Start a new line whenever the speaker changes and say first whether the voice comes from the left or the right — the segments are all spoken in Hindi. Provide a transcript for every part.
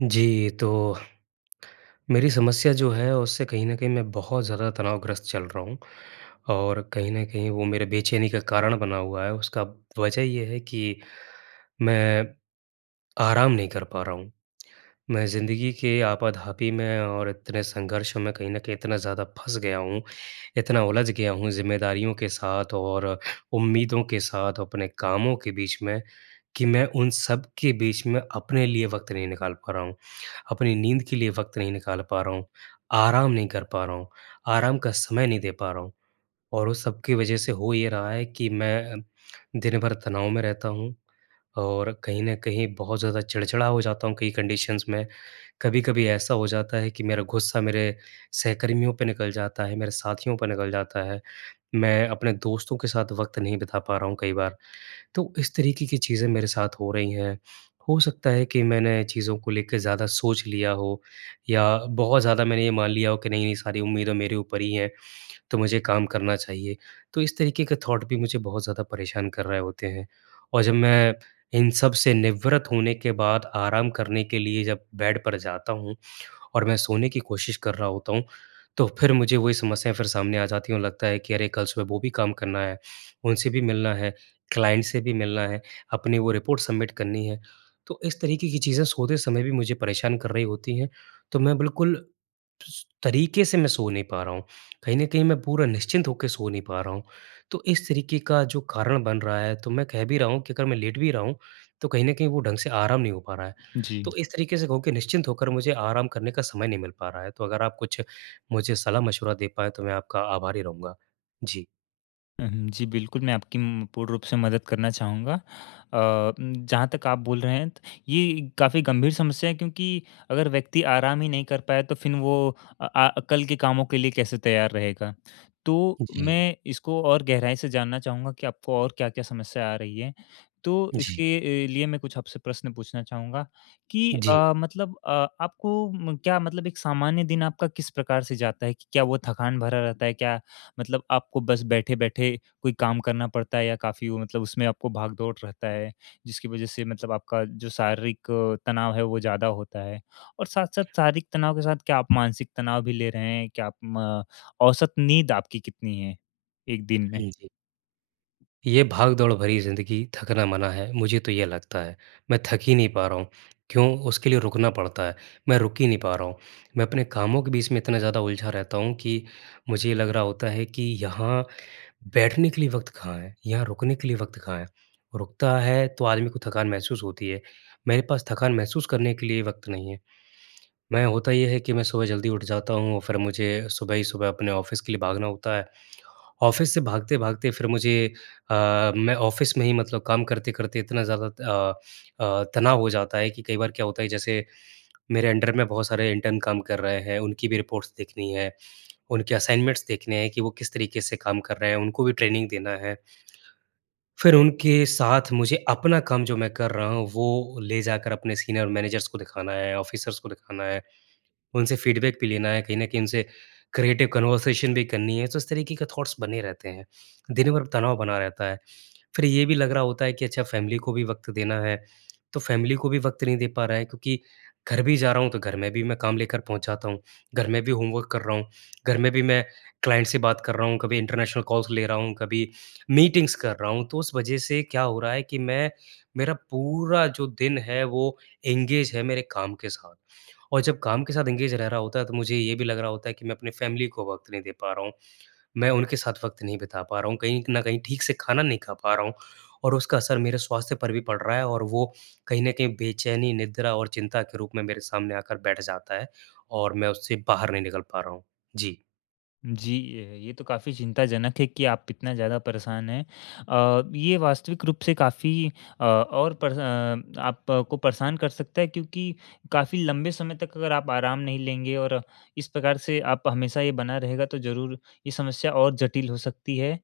right: जी, तो मेरी समस्या जो है, उससे कहीं न कहीं मैं बहुत ज़्यादा तनावग्रस्त चल रहा हूँ और कहीं न कहीं वो मेरे बेचैनी का कारण बना हुआ है। उसका वजह ये है कि, मैं आराम नहीं कर पा रहा हूँ। मैं ज़िंदगी के आपाधापी में और इतने संघर्षों में कहीं न कहीं इतना ज़्यादा फँस गया हूँ, इतना उलझ गया हूँ ज़िम्मेदारियों के साथ और उम्मीदों के साथ, अपने कामों के बीच में कि मैं उन सब के बीच में अपने लिए वक़्त नहीं निकाल पा रहा हूँ। अपनी नींद के लिए वक़्त नहीं निकाल पा रहा हूँ, आराम नहीं कर पा रहा हूँ, आराम का समय नहीं दे पा रहा हूँ। और उस सब की वजह से हो ये रहा है कि मैं, दिन भर तनाव में रहता हूँ और कहीं न कहीं बहुत ज़्यादा चिड़चिड़ा हो जाता हूँ, कई कंडीशंस में, कभी-कभी ऐसा हो जाता है कि मेरा गुस्सा मेरे सहकर्मियों पे निकल जाता है, मेरे साथियों पर निकल जाता है, मैं अपने दोस्तों के साथ वक़्त नहीं बिता पा रहा हूँ कई बार। तो इस तरीके की चीज़ें मेरे साथ हो रही हैं, हो सकता है कि मैंने चीज़ों को लेके ज़्यादा सोच लिया हो या बहुत ज़्यादा मैंने ये मान लिया हो कि नहीं, नहीं सारी उम्मीदें मेरे ऊपर ही हैं, तो मुझे काम करना चाहिए। तो इस तरीके का थॉट भी मुझे बहुत ज़्यादा परेशान कर रहे होते हैं। और जब मैं इन सब से निवृत होने के बाद आराम करने के लिए जब बेड पर जाता हूँ और मैं सोने की कोशिश कर रहा होता हूँ, तो फिर मुझे वही समस्या फिर सामने आ जाती और लगता है कि अरे कल सुबह वो भी काम करना है, उनसे भी मिलना है, क्लाइंट से भी मिलना है, अपनी वो रिपोर्ट सबमिट करनी है। तो इस तरीके की चीज़ें सोते समय भी मुझे परेशान कर रही होती हैं, तो मैं बिल्कुल सु तरीके से मैं सो नहीं पा रहा हूँ, कहीं न कहीं मैं पूरा निश्चिंत होके सो नहीं पा रहा हूँ। तो इस तरीके का जो कारण बन रहा है, तो मैं कह भी रहा हूँ कि अगर मैं लेट भी रहा हूँ, तो कहीं न कहीं वो ढंग से आराम नहीं हो पा रहा है,
left: जी।
right: तो इस तरीके से कहूँ कि निश्चिंत होकर मुझे आराम करने का समय नहीं मिल पा रहा है, तो अगर आप कुछ मुझे सलाह-मशवरा दे पाएँ तो मैं आपका आभारी रहूँगा। जी।
left: हुँ, हुँ, जी, बिल्कुल मैं आपकी उम, पूर्ण रूप से मदद करना चाहूँगा। अ उम, जहाँ तक आप बोल रहे हैं, ये काफ़ी गंभीर समस्या है क्योंकि अगर व्यक्ति आराम ही नहीं कर पाए तो फिर वो अ अ, कल के कामों के लिए कैसे तैयार रहेगा। तो
right: जी।
left: मैं इसको और गहराई से जानना चाहूँगा कि आपको और क्या-क्या समस्या आ रही हैं। तो
right: जी।
left: इसके अ, लिए मैं आपसे प्रश्न पूछना चाहूँगा कि
right: जी।
left: अ, मतलब अ, आपको म क्या मतलब एक सामान्य दिन आपका किस प्रकार से जाता है कि क्या वो थकान भरा रहता है? क्या मतलब आपको बस बैठे-बैठे कोई काम करना पड़ता है या काफ़ी वो मतलब उसमें आपको भाग-दौड़ रहता है, जिसकी वजह से मतलब आपका जो शारीरिक तनाव है वो ज़्यादा होता है? और साथ-साथ शारीरिक तनाव के साथ क्या आप मानसिक तनाव भी ले रहे हैं? क्या आप म औसत नींद आपकी कितनी है 1 दिन में?
right: हाँ जी। ये भाग-दौड़ भरी ज़िंदगी थकना मना है, मुझे तो ये लगता है। मैं थक ही नहीं पा रहा हूँ क्यों? उसके लिए रुकना पड़ता है, मैं रुक ही नहीं पा रहा हूँ। मैं अपने कामों के बीच में इतना ज़्यादा उलझा रहता हूँ कि मुझे ये लग रहा होता है कि यहाँ बैठने के लिए वक़्त कहाँ है, यहाँ रुकने के लिए वक़्त कहाँ है? रुकता है तो आदमी को थकान महसूस होती है, मेरे पास थकान महसूस करने के लिए वक़्त नहीं है। मैं होता ये है कि मैं सुबह जल्दी उठ जाता हूँ फिर मुझे सुबह ही सुबह अपने ऑफिस के लिए भागना होता है ऑफिस से भागते-भागते फिर मुझे अ, मैं ऑफिस में ही मतलब काम करते-करते इतना ज़्यादा अ अ, तनाव हो जाता है कि कई बार क्या होता है जैसे मेरे अंडर में बहुत सारे इंटर्न काम कर रहे हैं, उनकी भी रिपोर्ट्स देखनी है, उनके असाइनमेंट्स देखने हैं कि वो किस तरीके से काम कर रहे हैं उनको भी ट्रेनिंग देना है। फिर उनके साथ मुझे अपना काम जो मैं कर रहा हूँ, वो ले जाकर अपने सीनियर मैनेजर्स को दिखाना है, ऑफिसर्स को दिखाना है, उनसे फ़ीडबैक भी लेना है, कहीं न कहीं उनसे क्रिएटिव कन्वर्सेशन भी करनी है। तो इस तरीके के थॉट्स बने रहते हैं, दिन भर तनाव बना रहता है। फिर ये भी लग रहा होता है कि अच्छा फैमिली को भी वक़्त देना है तो फैमिली को भी वक़्त नहीं दे पा रहा हैं क्योंकि घर भी जा रहा हूँ तो घर में भी मैं काम लेकर पहुँच जाता हूँ। घर में भी होमवर्क कर रहा हूँ, घर में भी मैं क्लाइंट से बात कर रहा हूँ कभी इंटरनेशनल कॉल्स ले रहा हूँ, कभी मीटिंग्स कर रहा हूँ तो उस वजह से क्या हो रहा है कि मैं मेरा पूरा जो दिन है वो एंगेज है मेरे काम के साथ। और जब काम के साथ एंगेज रह रहा होता है तो मुझे ये भी लग रहा होता है कि मैं अपनी फैमिली को वक़्त नहीं दे पा रहा हूँ। मैं उनके साथ वक़्त नहीं बिता पा रहा हूँ, कहीं न कहीं ठीक से खाना नहीं खा पा रहा हूँ और उसका असर मेरे स्वास्थ्य पर भी पड़ रहा है और वो कहीं न कहीं बेचैनी, निद्रा और चिंता के रूप में मेरे सामने आकर बैठ जाता है और मैं उससे बाहर नहीं निकल पा रहा हूँ। जी।
left: जी। अ, ये तो काफ़ी चिंताजनक है कि आप इतना ज़्यादा परेशान हैं। अ, ये वास्तविक रूप से काफ़ी अ, और परेश अ, आपको परेशान कर सकता है क्योंकि काफ़ी लंबे समय तक अगर आप आराम नहीं लेंगे और इस प्रकार से आप हमेशा ये बना रहेगा तो ज़रूर ये समस्या और जटिल हो सकती है।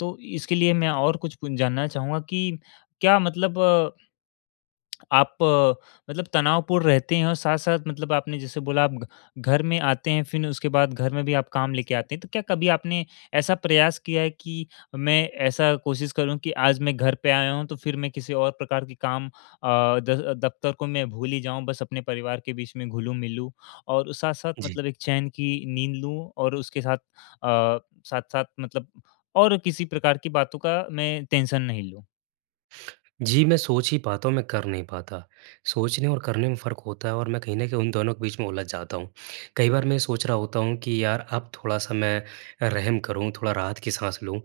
left: तो इसके लिए मैं और कुछ कुन जानना चाहूँगा कि क्या मतलब आप अ, मतलब तनावपूर्ण रहते हैं? और साथ-साथ मतलब आपने जैसे बोला आप घ घर में आते हैं फिर उसके बाद घर में भी आप काम लेके आते हैं, तो क्या कभी आपने ऐसा प्रयास किया है कि मैं ऐसा कोशिश करूँ कि आज मैं घर पे आया हूँ तो फिर मैं किसी और प्रकार के काम अ, द दफ्तर को मैं भूल ही जाऊँ बस अपने परिवार के बीच में घुलूँ-मिलूँ, और साथ-साथ
right: जी।
left: मतलब एक चैन की नींद लूँ और उसके साथ अ, साथ-साथ मतलब और किसी प्रकार की बातों का मैं टेंशन नहीं लूँ?
right: जी, मैं सोच ही पाता हूँ, मैं कर नहीं पाता। सोचने और करने में फ़र्क होता है और मैं कहीं न कहीं उन दोनों के बीच में उलझ जाता हूँ। कई बार मैं ये सोच रहा होता हूँ कि यार अब थोड़ा-सा मैं रहम करूँ, थोड़ा राहत की साँस लूँ।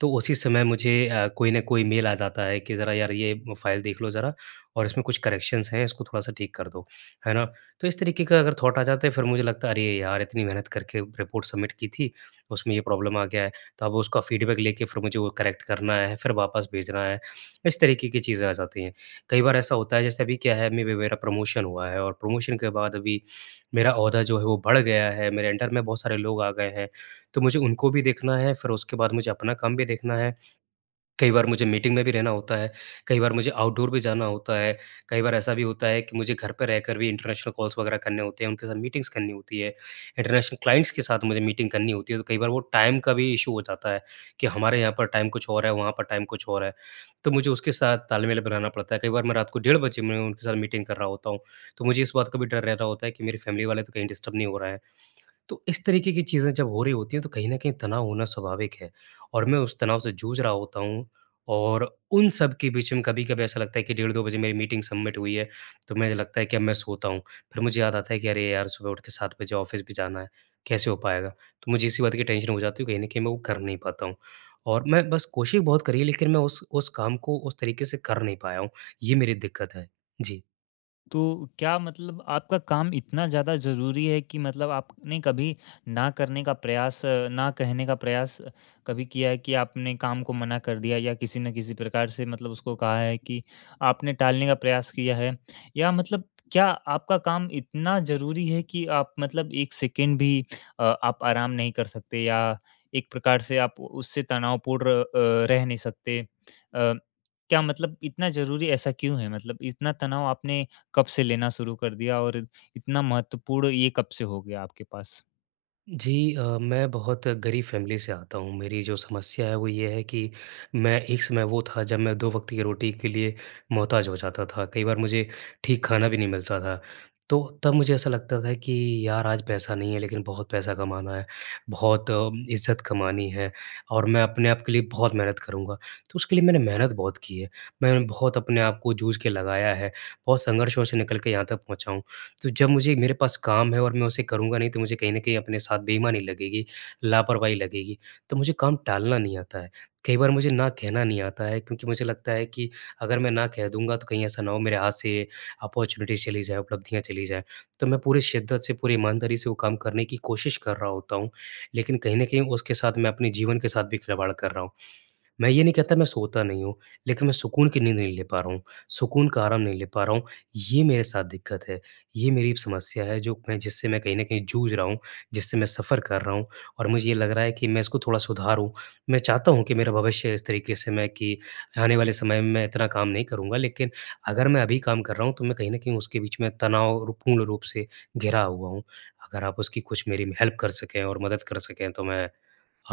right: तो उसी समय मुझे अ, कोई न कोई मेल आ जाता है कि ज़रा यार ये फाइल देख लो ज़रा और इसमें कुछ करेक्शंस हैं इसको थोड़ा-सा ठीक कर दो, है ना? तो इस तरीके का अगर थाॅट आ जाता है फिर मुझे लगता है अरे यार! इतनी मेहनत करके रिपोर्ट सबमिट की थी, उसमें ये प्रॉब्लम आ गया है। तो अब उसका फ़ीडबैक लेके फिर मुझे वो करेक्ट करना है, फिर वापस भेजना है। इस तरीके की चीज़ें आ जाती हैं। कई बार ऐसा होता है जैसे अभी क्या है? अभी-अभी मेरा प्रमोशन हुआ है और प्रमोशन के बाद अभी मेरा ओहदा जो है वो बढ़ गया है। मेरे अंडर में बहुत सारे लोग आ गए हैं। तो मुझे उनको भी देखना है, फिर उसके बाद मुझे अपना काम भी देखना है। कई बार मुझे मीटिंग में भी रहना होता है कई बार मुझे आउटडोर भी जाना होता है कई बार ऐसा भी होता है कि मुझे घर पर रहकर भी इंटरनेशनल कॉल्स वग़ैरह करने होते हैं उनके साथ मीटिंग्स करनी होती हैं। इंटरनेशनल क्लाइंट्स के साथ मुझे मीटिंग करनी होती है तो कई बार वो टाइम का भी इश्यू हो जाता है कि हमारे यहाँ पर टाइम कुछ और है वहाँ पर टाइम कुछ और है। तो मुझे उसके साथ तालमेल बनाना पड़ता है। कई बार मैं रात को डेढ़ बजे में उनके साथ मीटिंग कर रहा होता हूँ। तो मुझे इस बात का भी डर रह रहा होता है कि मेरी फैमिली वाले तो कहीं डिस्टर्ब नहीं हो रहे हैं। तो इस तरीके की चीजें जब हो रही होती हैं तो कहीं न कहीं तनाव होना स्वाभाविक है। और मैं उस तनाव से जूझ रहा होता हूँ और उन सब के बीच में कभी-कभी ऐसा लगता है कि डेढ़ 2 बजे मेरी मीटिंग सबमिट हुई है तो मुझे लगता है कि अब मैं सोता हूँ फिर मुझे याद आता है कि अरे यार! सुबह उठ के 7 बजे ऑफ़िस भी जाना है, कैसे हो पाएगा? तो मुझे इसी बात की टेंशन हो जाती है तो कहीं न कहीं मैं वो कर नहीं पाता हूँ। और मैं बस कोशिश बहुत करी है लेकिन मैं उस उस काम को उस तरीके से कर नहीं पाया हूँ ये मेरी दिक्कत है। जी।
left: तो क्या मतलब आपका काम इतना ज़्यादा ज़रूरी है, कि मतलब आपने कभी ना करने का प्रयास ना कहने का प्रयास कभी किया है कि आपने काम को मना कर दिया या किसी न किसी प्रकार से मतलब उसको कहा है कि आपने टालने का प्रयास किया है? या मतलब क्या आपका काम इतना ज़रूरी है कि, आप मतलब एक सेकंड भी अ, आप आराम नहीं कर सकते या एक प्रकार से आप उससे तनावपूर्ण अ, रह नहीं सकते। अ, क्या मतलब इतना ज़रूरी है, ऐसा क्यों है? मतलब इतना तनाव आपने कब से लेना शुरू कर दिया और इतना महत्वपूर्ण ये कब से हो गया, आपके पास?
right: जी अ, मैं बहुत गरीब फैमिली से आता हूँ। मेरी जो समस्या है वो ये है कि मैं एक समय वो था जब मैं दो वक़्त की रोटी के लिए मोहताज हो जाता था। कई बार मुझे ठीक खाना भी नहीं मिलता था। तो तब मुझे ऐसा लगता था कि यार आज पैसा नहीं है लेकिन बहुत पैसा कमाना है, बहुत इज़्ज़त कमानी है और मैं अपने आप के लिए बहुत मेहनत करूँगा, तो उसके लिए मैंने मेहनत बहुत की है। मैं बहुत अपने आप को जूझ के लगाया है और संघर्षों से निकल के यहाँ तक पहुँचा हूँ। तो जब मुझे मेरे पास काम है और मैं उसे करूँगा नहीं, तो मुझे कहीं न कहीं अपने साथ बेईमानी लगेगी, लापरवाही लगेगी। तो मुझे काम टालना नहीं आता है। कई बार मुझे ना कहना नहीं आता है, क्योंकि मुझे लगता है कि अगर मैं ना कह दूँगा तो कहीं ऐसा ना हो मेरे हाथ से ये अपॉर्च्युनिटी चली जाएँ उपलब्धियाँ चली जाएँ। तो मैं पूरी शिद्दत से, पूरी ईमानदारी से वो काम करने की कोशिश कर रहा होता हूँ, लेकिन कहीं न कहीं उसके साथ मैं अपने जीवन के साथ भी खिलवाड़ कर रहा हूँ। मैं ये नहीं कहता मैं सोता नहीं हूँ, लेकिन मैं सुकून की नींद नहीं ले पा रहा हूँ। सुकून का आराम नहीं ले पा रहा हूँ, ये मेरे साथ दिक्कत है, ये मेरी समस्या है जो मैं जिससे मैं कहीं न कहीं जूझ रहा हूँ जिससे मैं सफ़र कर रहा हूँ और मुझे ये लग रहा है कि मैं इसको थोड़ा सुधारूँ। मैं चाहता हूँ कि मेरा भविष्य इस तरीके से मैं कि आने वाले समय में, मैं इतना काम नहीं करूँगा लेकिन अगर मैं अभी काम कर रहा हूँ तो मैं कहीं न कहीं उसके बीच में तनावपूर्ण रूप से घिरा हुआ हूँ। अगर आप उसकी कुछ मेरी हेल्प कर सकें और मदद कर सकें तो मैं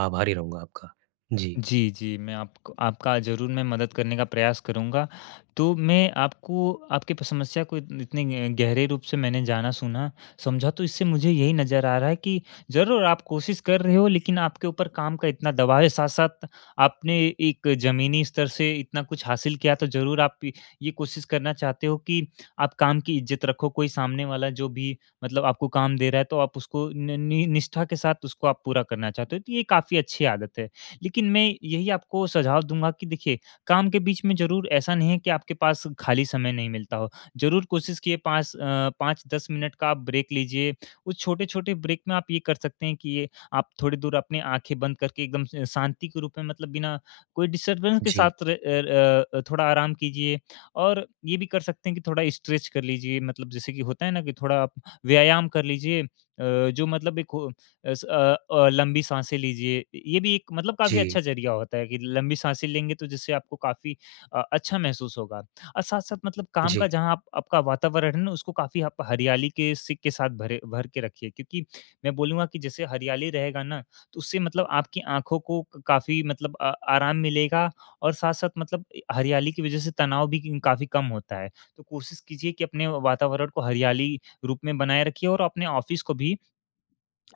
right: आभारी रहूँगा आपका, जी।
left: जी, जी मैं आप आपका ज़रूर मैं मदद करने का प्रयास करूँगा। तो मैं आपको आपकी प समस्या को इत इतने ग गहरे रूप से मैंने जाना, सुना, समझा तो इससे मुझे यही नज़र आ रहा है कि ज़रूर आप कोशिश कर रहे हो लेकिन आपके ऊपर काम का इतना दबाव है साथ-साथ आपने एक ज़मीनी स्तर से इतना कुछ हासिल किया, तो ज़रूर आप ये कोशिश करना चाहते हो कि आप काम की इज़्ज़त रखो। कोई सामने वाला जो भी, मतलब आपको काम दे रहा है तो आप उसको न नि निष्ठा के साथ उसको आप पूरा करना चाहते हो। तो ये काम काफ़ी अच्छी आदत है, लेकिन मैं यही आपको सुझाव दूँगा कि देखिए काम के बीच में ज़रूर ऐसा नहीं है कि आपके पास खाली समय नहीं मिलता हो। ज़रूर कोशिश किए 5 अ, 5-10 मिनट का ब्रेक लीजिए, उस छोटे-छोटे ब्रेक में आप ये कर सकते हैं कि ये आप थोड़ी दूर अपनी आँखें बंद करके, एकदम शांति के रूप में मतलब बिना कोई डिस्टर्बेंस के
right: जी।
left: साथ र अ अ, थोड़ा आराम कीजिए। और ये भी कर सकते हैं कि थोड़ा स्ट्रेच कर लीजिए, मतलब जैसे कि होता है ना कि थोड़ा व्यायाम कर लीजिए अ, जो मतलब एक वो अ स अ अ, लम्बी साँसे लीजिए। ये भी एक मतलब काफ़ी
right: जी।
left: अच्छा जरिया होता है, कि लंबी साँसे लेंगे तो जिससे आपको क काफ़ी अ, अच्छा महसूस होगा। और साथ-साथ मतलब काम
right: जी।
left: का जहाँ आपका वातावरण है ना, उसको काफ़ी आप हरियाली के सिक के साथ भरे भर के रखिए। क्योंकि मैं बोलूँगा कि जैसे हरियाली रहेगा ना, तो उससे मतलब आपकी आँखों को काफ़ी मतलब अ आराम मिलेगा और साथ-साथ मतलब हरियाली की वजह से तनाव भी काफ़ी कम होता है। तो कोशिश कीजिए कि अपने वातावरण को हरियाली रूप में बनाए रखिए और अपने ऑफिस को भी,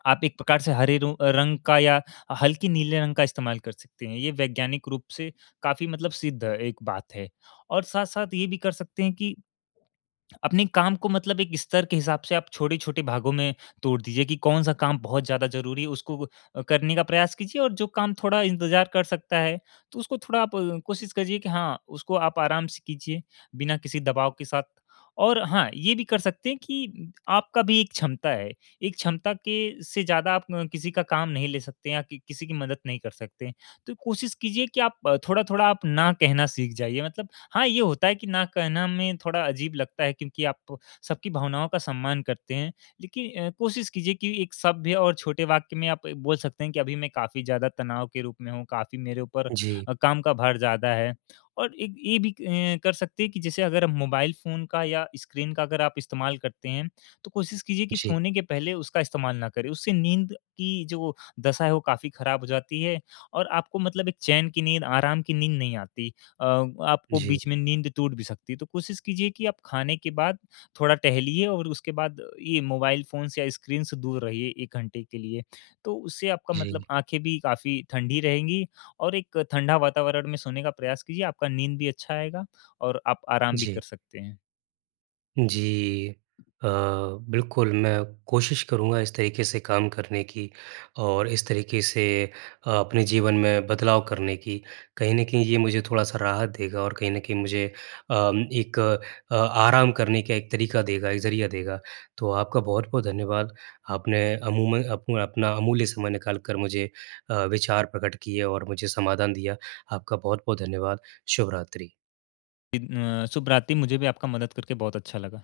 left: आप एक प्रकार से हरे रो रंग का या हल्के नीले रंग का इस्तेमाल कर सकते हैं। ये वैज्ञानिक रूप से काफ़ी मतलब सिद्ध एक बात है। और साथ-साथ ये भी कर सकते हैं कि अपने काम को मतलब एक स्तर के हिसाब से आप छोटे-छोटे भागों में तोड़ दीजिए, कि कौन-सा काम बहुत ज़्यादा ज़रूरी है उसको करने का प्रयास कीजिए, और जो काम थोड़ा इंतजार कर सकता है, तो उसको थोड़ा आप कोशिश कीजिए कि हाँ, उसको आप आराम से कीजिए बिना किसी दबाव के साथ। और हाँ, ये भी कर सकते हैं कि आपका भी एक क्षमता है, एक क्षमता के से ज़्यादा आप किसी का काम नहीं ले सकते हैं या किसी की मदद नहीं कर सकते। तो कोशिश कीजिए कि आप थोड़ा-थोड़ा आप ना कहना सीख जाइए। मतलब हाँ ये होता है कि, ना कहना में थोड़ा अजीब लगता है क्योंकि आप, सबकी भावनाओं का सम्मान करते हैं, लेकिन कोशिश कीजिए कि एक सभ्य और छोटे वाक्य में आप बोल सकते हैं कि, अभी मैं काफ़ी ज़्यादा तनाव के रूप में हूँ, काफ़ी मेरे ऊपर
right: जी।
left: काम का भार ज़्यादा है। और एक ये भी अ, कर सकते हैं कि जैसे अगर मोबाइल फ़ोन का या स्क्रीन का अगर आप इस्तेमाल करते हैं, तो कोशिश कीजिए कि
right: जी।
left: सोने के पहले उसका इस्तेमाल ना करें। उससे नींद की जो दशा है, वो काफ़ी खराब हो जाती है और आपको मतलब एक चैन की नींद आराम की नींद नहीं आती। अ, आपको
right: जी।
left: बीच में नींद टूट भी सकती है। तो कोशिश कीजिए कि आप खाने के बाद थोड़ा टहलिए और उसके बाद ये मोबाइल फ़ोन्स या स्क्रीन से दूर रहिए एक घंटे के लिए, तो उससे आपका मतलब
right: जी।
left: आँखें भी काफ़ी ठंडी रहेंगी और एक ठंडा वातावरण में सोने का प्रयास कीजिए आपका नींद भी अच्छा आएगा, और आप आराम भी कर
right: जी।
left: सकते हैं।
right: जी। अ, बिल्कुल मैं कोशिश करूँगा इस तरीके से काम करने की, और इस तरीके से अपने जीवन में बदलाव करने की। कहीं न कहीं ये मुझे थोड़ा सा राहत देगा और कहीं न कहीं मुझे अ, एक अ, आराम करने का एक तरीका देगा एक ज़रिया देगा। तो आपका बहुत-बहुत धन्यवाद, आपने अमूम अप अपना अमूल्य समय निकाल कर मुझे अ, विचार प्रकट किए और मुझे समाधान दिया, आपका बहुत-बहुत धन्यवाद। शुभ रात्रि।
left: इन अ, शुभ रात्री, मुझे भी आपका मदद करके बहुत अच्छा लगा।